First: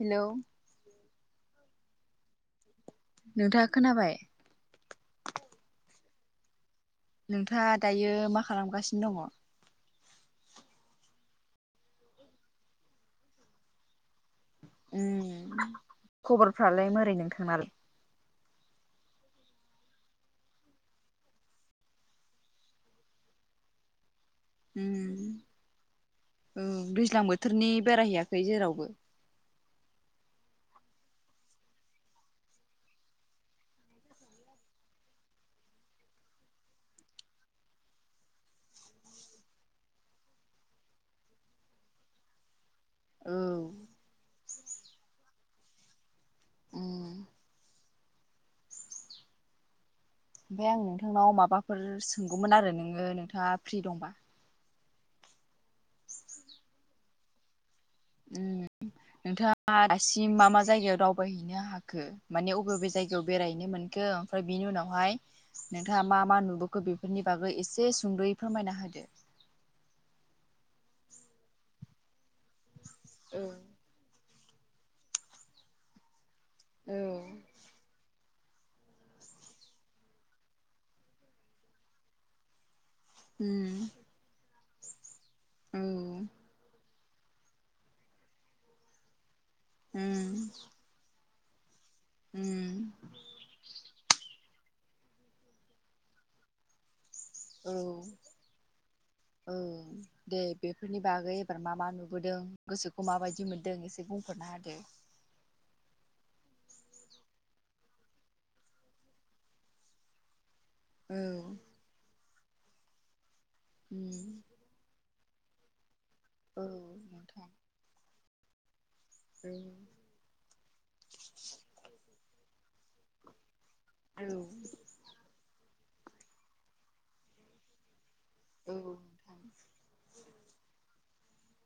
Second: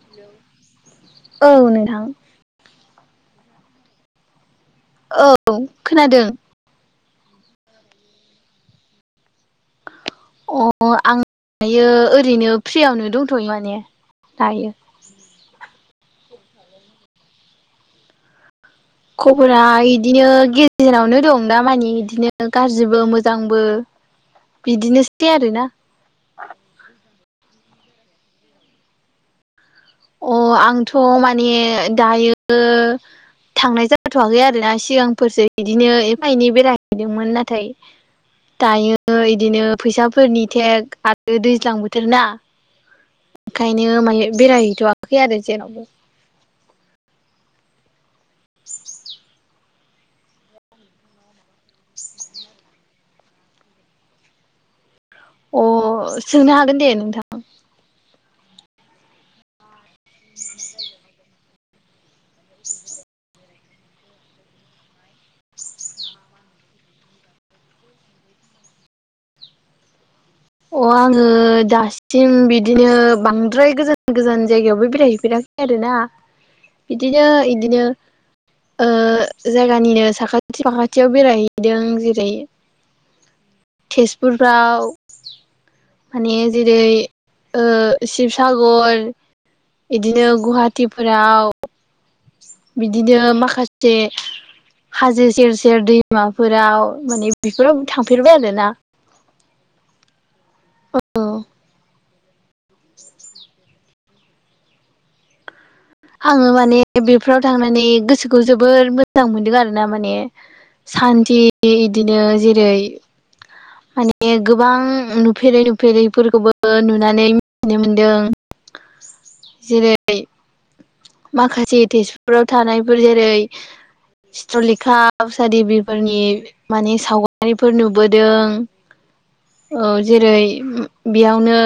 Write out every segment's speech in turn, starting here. हेल' औ नोंथां नोंथाङा खोनाबाय औ खोनादो नोंथाङा दायो मा खालामगासिनो दङ? अ आं दायो ओरैनो फ्रियावनो दंथ'यो माने दायो उ खबरफ्रालाय मोरै नोंथां ना खबरा इदिनो गेजेरावनो दं दा मानि बिदिनो गाज्रिबो मोजांबो [inaudible] उम बिदिनोसै आरोना उम दैज्लां बोथोरनि बेरायहैयाखै जेरावबो अ आंथ' माने दायो थांनाय जाथाथ'वाखै आरोना सिगांफोरसो बिदिनो एफा एनै बेरायहैदोंमोन नाथाय दायो बिदिनो फैसाफोरनि थेग आरो दैज्लां बोथोर ना उम ओंखायनो मामे बेरायहैथ'आाखै आरो जेनावबो उम ओमफ्राय आं नोंथांनाव माबाफोर सोंगौमोन आरो नोङो नोंथाङा फ्रि दंबा अ सोंनो हागोन दे नोंथां उम नोंथाङा दासिम मा मा जाइगायाव दावबायहैनो हाखो माने अबे अबे जायगायाव बेरायहैनो मोनखो ओमफ्राय बिनि उनावहाय नोंथाङा मा मा नुबोखो बेफोरनि बागै एसे सुंद'यै फोरमायना होदो अ आङो दासिम बिदिनो औ बांद्राय गोजोन गोजान जायगायावबो बेरायहैफेराखै आरोना औ बिदिनो इदिनो ओ जायगानिनो साखाथि फाखाथियाव बेरायहैदों जेरै उम तेजपुरफ्राव औ माने जेरै ओ शिबसागर इदिनो उम गुहाटिफोराव उम बिदिनो माखासे हाजो सेर सेर दैमाफोराव माने बेफोराव थांफेरबाय आरो ना ओ दे बेफोरनि बागै एबार मा मा नुबोदों गोसोखौ माबायदि मोनदों एसे बुं बुंफोरना होदो आङो माने बेफोराव थांनानै गोसोखौ जोबोर मोजां मोनदों आरोना माने। औ सान्थि इदिनो जेरै उम माने गोबां नुफेरै नुफेरैफोरखौबो औ नुनानै नोंथां मिथिनो मोनदों। औ जेरै माखासे तेजपुराव थानायफोर जेरै औ चित्रलेखा उसादेबिफोरनि माने सावगारिफोर नुबोदों। औ नोंथां औ जेरै उम बेयावनो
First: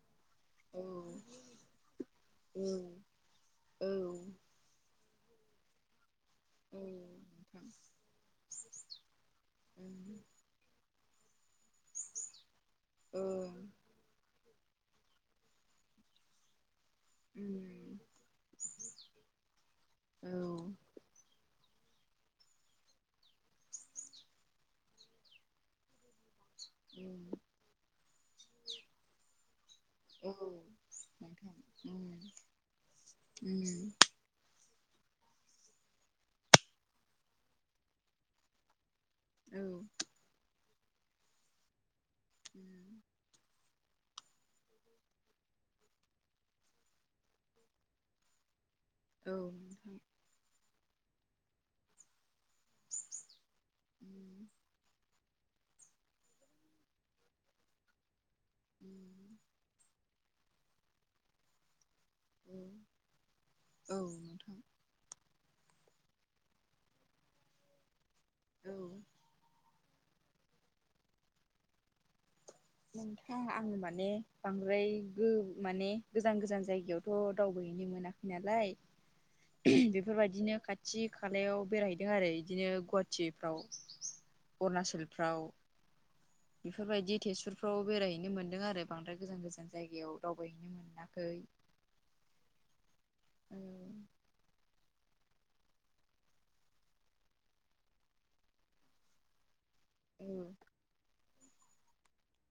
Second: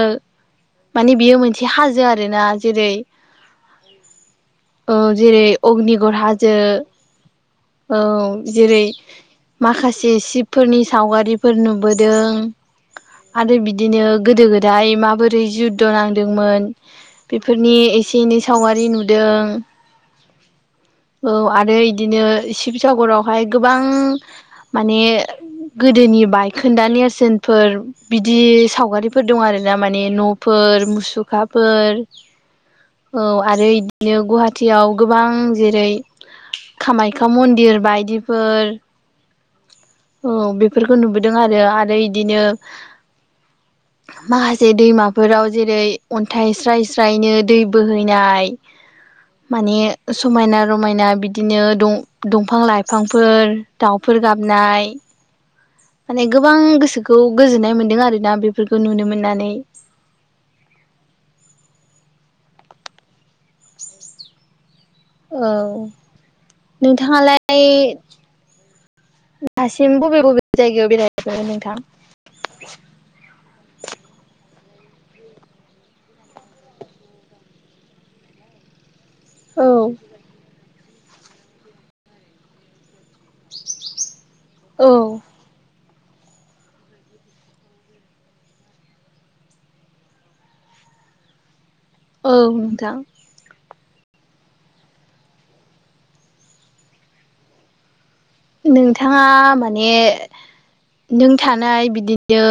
औ माने बियो मोनसे हाजो आरोना। औ जेरै औ औ जेरै अग्निगड़ हा जो औ जेरै माखासे उम सिब फोरनि सावगारिफोर नुबोदों औ आरो बिदिनो गोदो गोदाय माबोर रै जुद्ध नांदोंमोन। बेफोरनि उम एसे एनै सावगारि नुदों। औ आरो इदिनो शिबसागरावहाय गोबां माने गोदोनि बाय खोन्दा नेरसोनफोर बिदि सावगारिफोर दं आरोना मा ने न'फोर औ मुखाफोर नोंथां औ आरो‌ उम इदिनो गुवाहाट थियाव गोबां जेरै कामाख्या मन्दिर बायदिफोर औ औ बेफोरखौ नुबोदों आरो। आरो इदिनो उम माह से दैमाफोराव जेरै अन्थाइ स्राय स्रायनो दै बोहैनाय। औ माने उम समायना रमायना बिदिनो दं-दंफां लाइफांफोर औ नोंथां दाउफोर उम गाबनाय माने गोबां गोसोखौ गोजोननाय मोन्दों आरोना बेफोरखौ नुनो मोननानै। औ औ नोंथां औ नोंथाङालाय औ दासिम बबे बबे जायगायाव बेरायहैफेरखो नोंथां? नोंथां आङो माने बांद्राय गो माने गोजान गोजान जायगायावथ' दावबायहैनो मोना नालाय औ उम बेफोरबायदिनो खा‌ थि खालायाव बेरायहैदों आरो इदिनो गुवाहाटिफ्राव औ अरुनाचलफ्राव। बेफोरबायदि तेजपुरफ्राव बेरायहैनो मोनदों आरो बांद्राय गोजान गोजान जायगायाव दावबायहैनो मोनाखै। औ नोंथां औ नोंथाङा माने औ नों थानाय बिदि नो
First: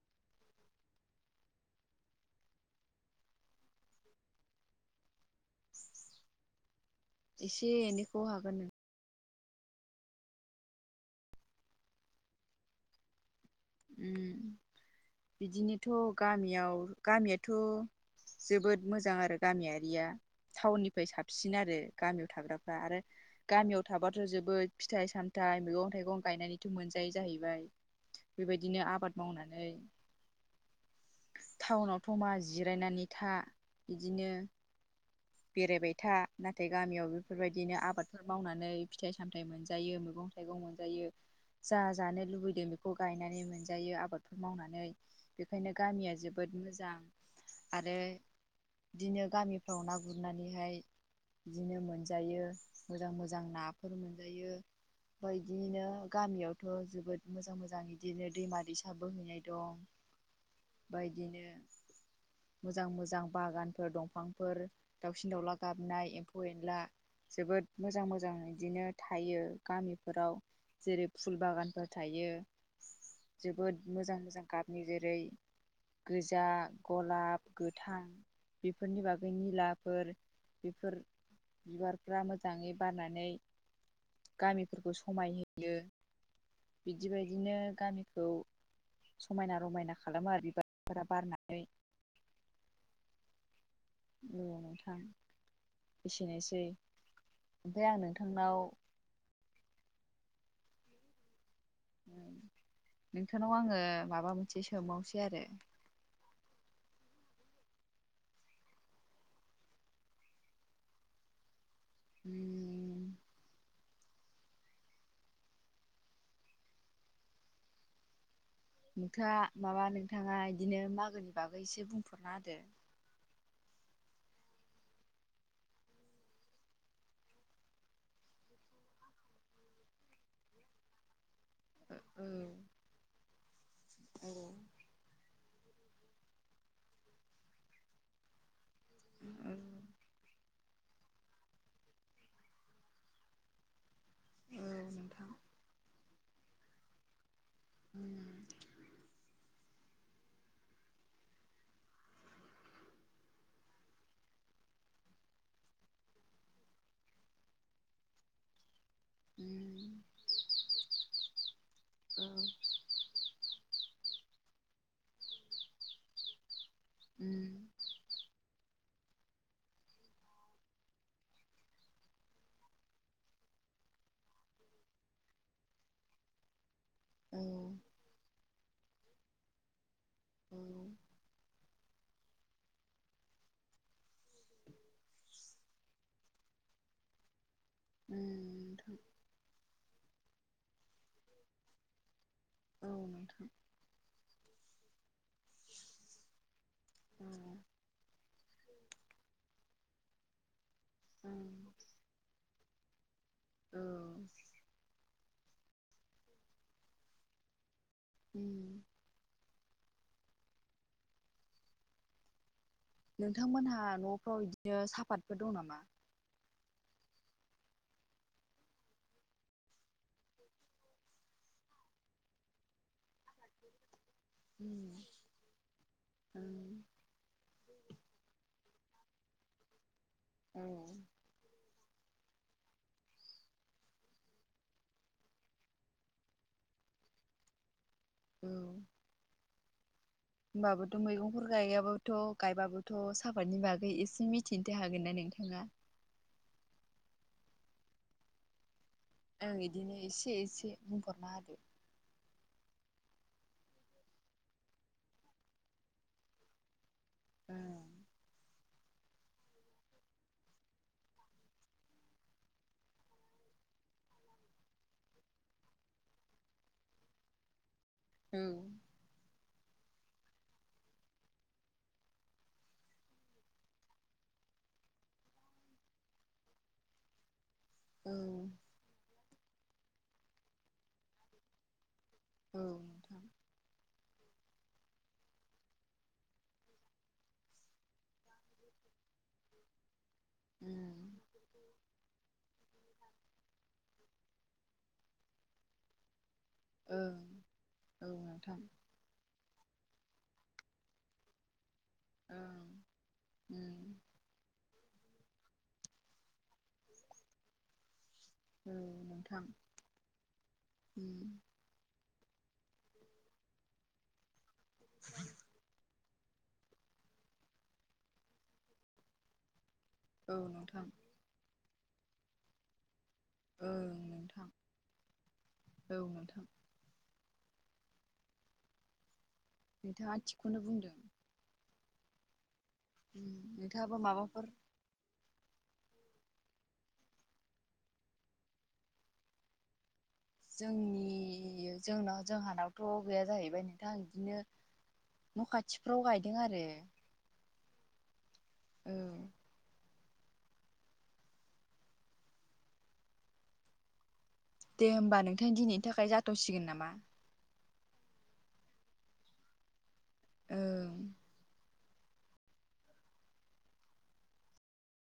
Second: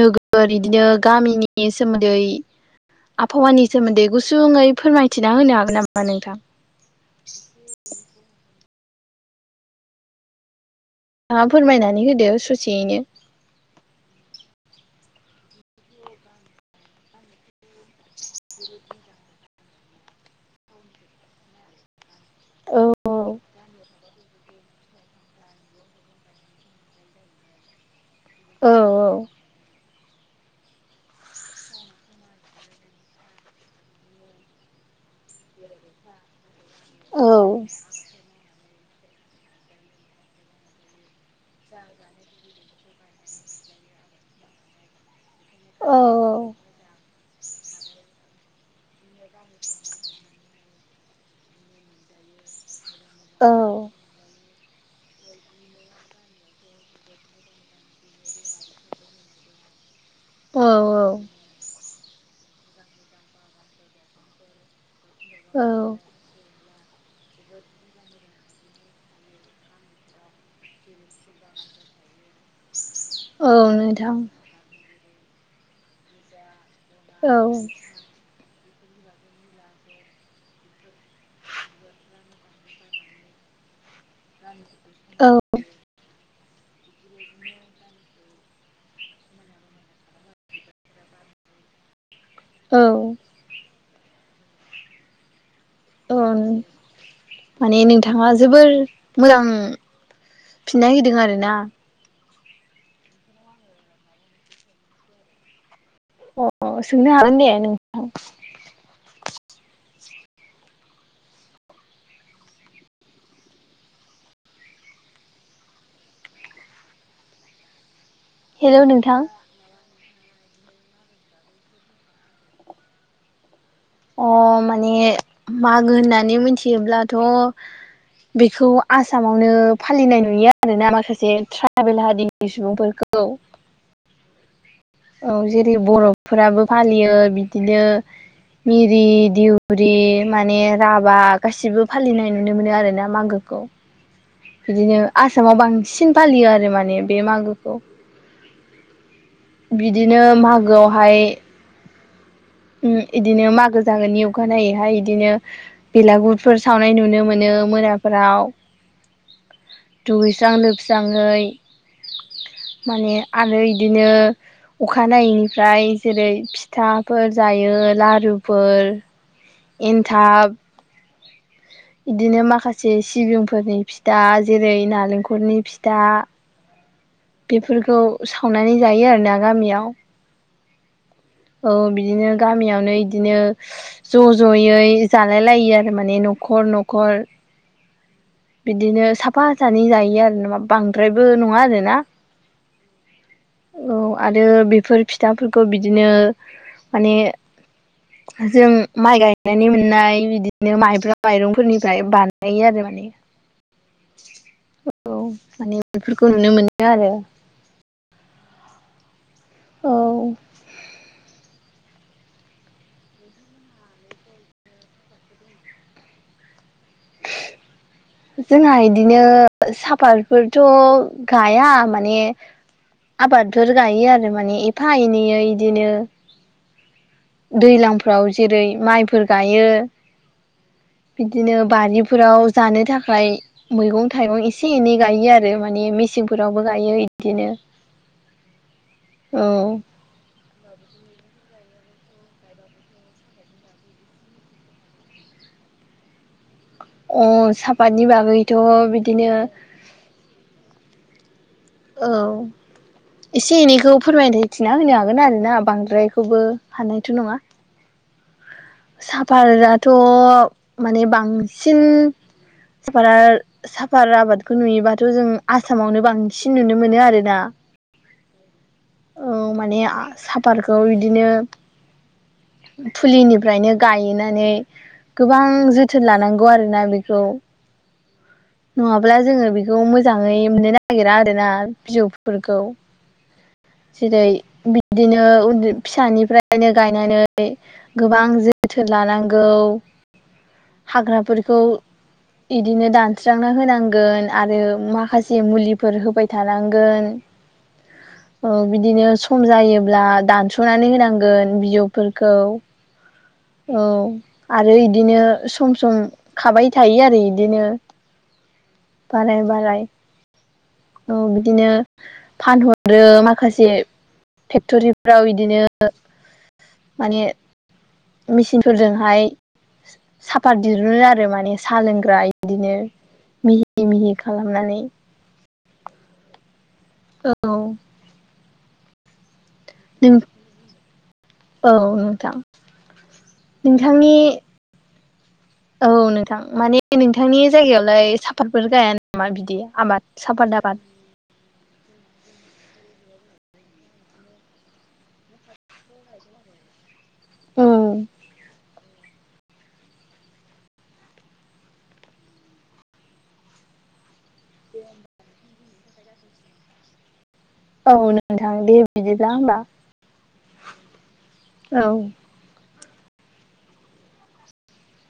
नोगोर इदिनो गामिनि सोमोन्दै आबफावानि सोमोन्दै गुसुङै फोरमायथिना होनो हागोन नामा नोंथां? इसे एनैखौ हागोन नों नोंथाङा फोरमायनानै होदो स'सेयैनो। उम बिदिनोथ' गामियाव गामियाथ' जोबोद मोजां आरो गामियारिया टाउननिफाय साबसिन आरो गामियाव थाग्राफ्रा औ आरो गामियाव थाबाथ' जोबोद फिथाइ साम थाइ मैगं थाइगं गायनानैथ' मोनजायो जाहैबाय। औ बेबायदिनो आबाद मावनानै टाउनावथ' मा जिरायनानै था इदिनो बेरायबाय था नाथाय गामियाव औ बेफोरबायदिनो आबाद फोर मावनानै फिथाइ सामथाइ मोनजायो मैगं थाइगं मोनजायो जा जानो लुबैदों बेखौ खौ गायनानै मोनजायो आबादफोर मावनानै बेखायनो गामिया जोब बोद मोजां आरो बिदिनो गामिफ्राव ना गुरनानैहाय बिदिनो मोनजायो मोजां मोजां औ नाफोर मोनजायो ओमफाय इदियैनो गामियावथ' जोबोद मोजां मोजां मोजां इदिनो दैमा दैसा बोहैनाय दं औ बा इदिनो मोजां मोजां बागानफोर दंफांफोर दाउसिन दाउला गाबनाय एम्फौ एनला जोबोद मोजां मोजां इदिनो थायो गामिफोराव जेरै फुल बागानफोर थायो औ जोबोद नोंथां मोजां मोजां गाबनि जेरै गोजा गलाब गोथां बेफोरनि बागै निलाफोर बेफोर बिबारफ्रा मोजाङै बारनानै गामिफोरखौ समायहोयो बिदि बायदिनो गामिखौ समायना रमायना खालामो आरो बिबारफोरा बारनानै औ औ नोंथां औ एसेनोसै माने ओमफ्राय आं नोंथाङा नोंथांनाव जोबोर मोजां फिननाय होदों आरो ना ओं नोंथांनाव आङो माबा मोनसे सोंबावसै आरो अ सोंनो हागोन दे नोंथां उम हेलौ नोंथां नोंथाङा माबा नोंथाङा इदिनो मागोनि बागै इसे बुंफोरना होदो अ माने मागो होननानै मोनथियोब्लाथ' बेखौ आसामावनो फालिनाय नुयो आरोना माखासे ट्रायबेल औ हारिनि सुबुंफोरखौ औ औ जेरै बर'फोराबो फालियो बिदिनो मिरि औ दिउरि माने राभा गासिबो फालिनाय नुनो मोनो आरोना मागोखौ औ बिदिनो नोंथां आसामाव बांसिन फालियो आरो माने बे मागोखौ उम बिदिनो मागोआवहाय उम इदिनो मागो जागोनि अखानायैहाय इदिनो बेलागुरफोर सावनाय नुनो मोनो मोनाफोराव उम दुगैस्रां लोबस्राङै औ माने आरो इदिनो अखानायैनिफ्राय जेरै फिथा फोर उम जायो लारुफोर एन्थाब इदिनो माखासे सिबिंफोरनि फिथा जेरै नालेंखलनि फिथा [inaudible] बेफोरखौ सावनानै जायो आरोना गामियाव। औ औ औ बिदिनो गामियावनो इदिनो ज' ज'यै जालाय लायो आरो माने न'खर न'खर। उम नोंथां बिदिनो साफा सानै जायो आरो नामा बांद्रायबो नङा आरोना। औ नोंथां औ आरो बेफोर फिथाफोरखौ बिदिनो माने औ जों माइ गायनानै मोननाय बिदिनो माइब्रा औ माइरंफोरनिफ्राय बानायो आरो माने। औ औ माने बेफोरखौ नुनो मोनो आरो। औ नोंथांमोनहा न'फ्राव बिदिनो सापातफोर दं नामा? जोंहा इदिनो सापातफोरथ' गाया माने आबादफोर गायो आरो माने एफा एनैैयै इदिनो दैलांफ्राव जेरै माइफोर गायो। उम बिदिनो बारिफोराव जानो थाखाय मैगं थाइगं एसे एनै गायो आरो माने मेसेंफोरावबो गायो इदिनो। औ औ होमबाबोथ' मैगंफोर गायाबोथ' गायबाबोथ' साफातनि बागै एसे मिथिनोथ हागोन ना नोंथाङा। अ सापातनि बागैथ' बिदिनो ओं बिदिनो एसे एसे बुंहरना होदो। औ एसे एनैखौ फोरमाय थिना होनो हागोन आरोना बांद्रायखौबो हनायथ' नङा। उम साफारआथ' माने बांसिन सापार साफार आबादखौ नुयोबाथ' जों आसामावनो बांसिन नुनो मोनो आरोना। उम औ माने सापातखौ बिदिनो फुलिनि फ्रायनो गायनानै गोबां जोथोन लानांगौ आरोना बेखौ। औ नङाब्ला जोङो बेखौ मोजाङै मोननो नागिरा आरो ना बिजौफोरखौ। नोंथां जेरै बिदिनो उनदै फिसानिफ्रायनो गायनानै गोबां जोथोन लानांगौ। ओं हाग्राफोरखौ इदिनो दान होनांगोन आरो माखासे मुलि फोर होबाय औ थानांगोन ओ नोंथां बिदिनो सम जायोब्ला दानस'नानै होनांगोन बिजौफोरखौ। औ आरो इदिनो सम सम खाबाय थायो आरो इदिनो। ओं औ बाराय नोंथां बाराय औ बिदिनो फानहरो माखासे फेक्टरिफोराव बिदिनो। ओ माने मेसििन फोरजोंहाय साफात नोंथां दहुनो आरो माने साहा लोंग्रा इदिनो मिहि ओं मिहि नोंथां खालामनानै औ नोंथां औ नोंथाङा नों थिगखौनो बुंदों औ नोंथां नोंथाङाबो नोंथांनि माबाफोर औ नोंथां माने नोंथांनि जायगायावलाय साफातफोर गाया नामा बिदि आबाद सापात आबाद जोंनि जोंनाव जोंहानावथ' गैया जाहैबाय नोंथां बिदिनो न' खाथिफ्राव गायदों आरो उम औ दे होमबा नोंथां दिनैनि थाखाय जाथाव'सिगोन नामा औ नोंथां दे बिदिब्ला होमबा ओंम औ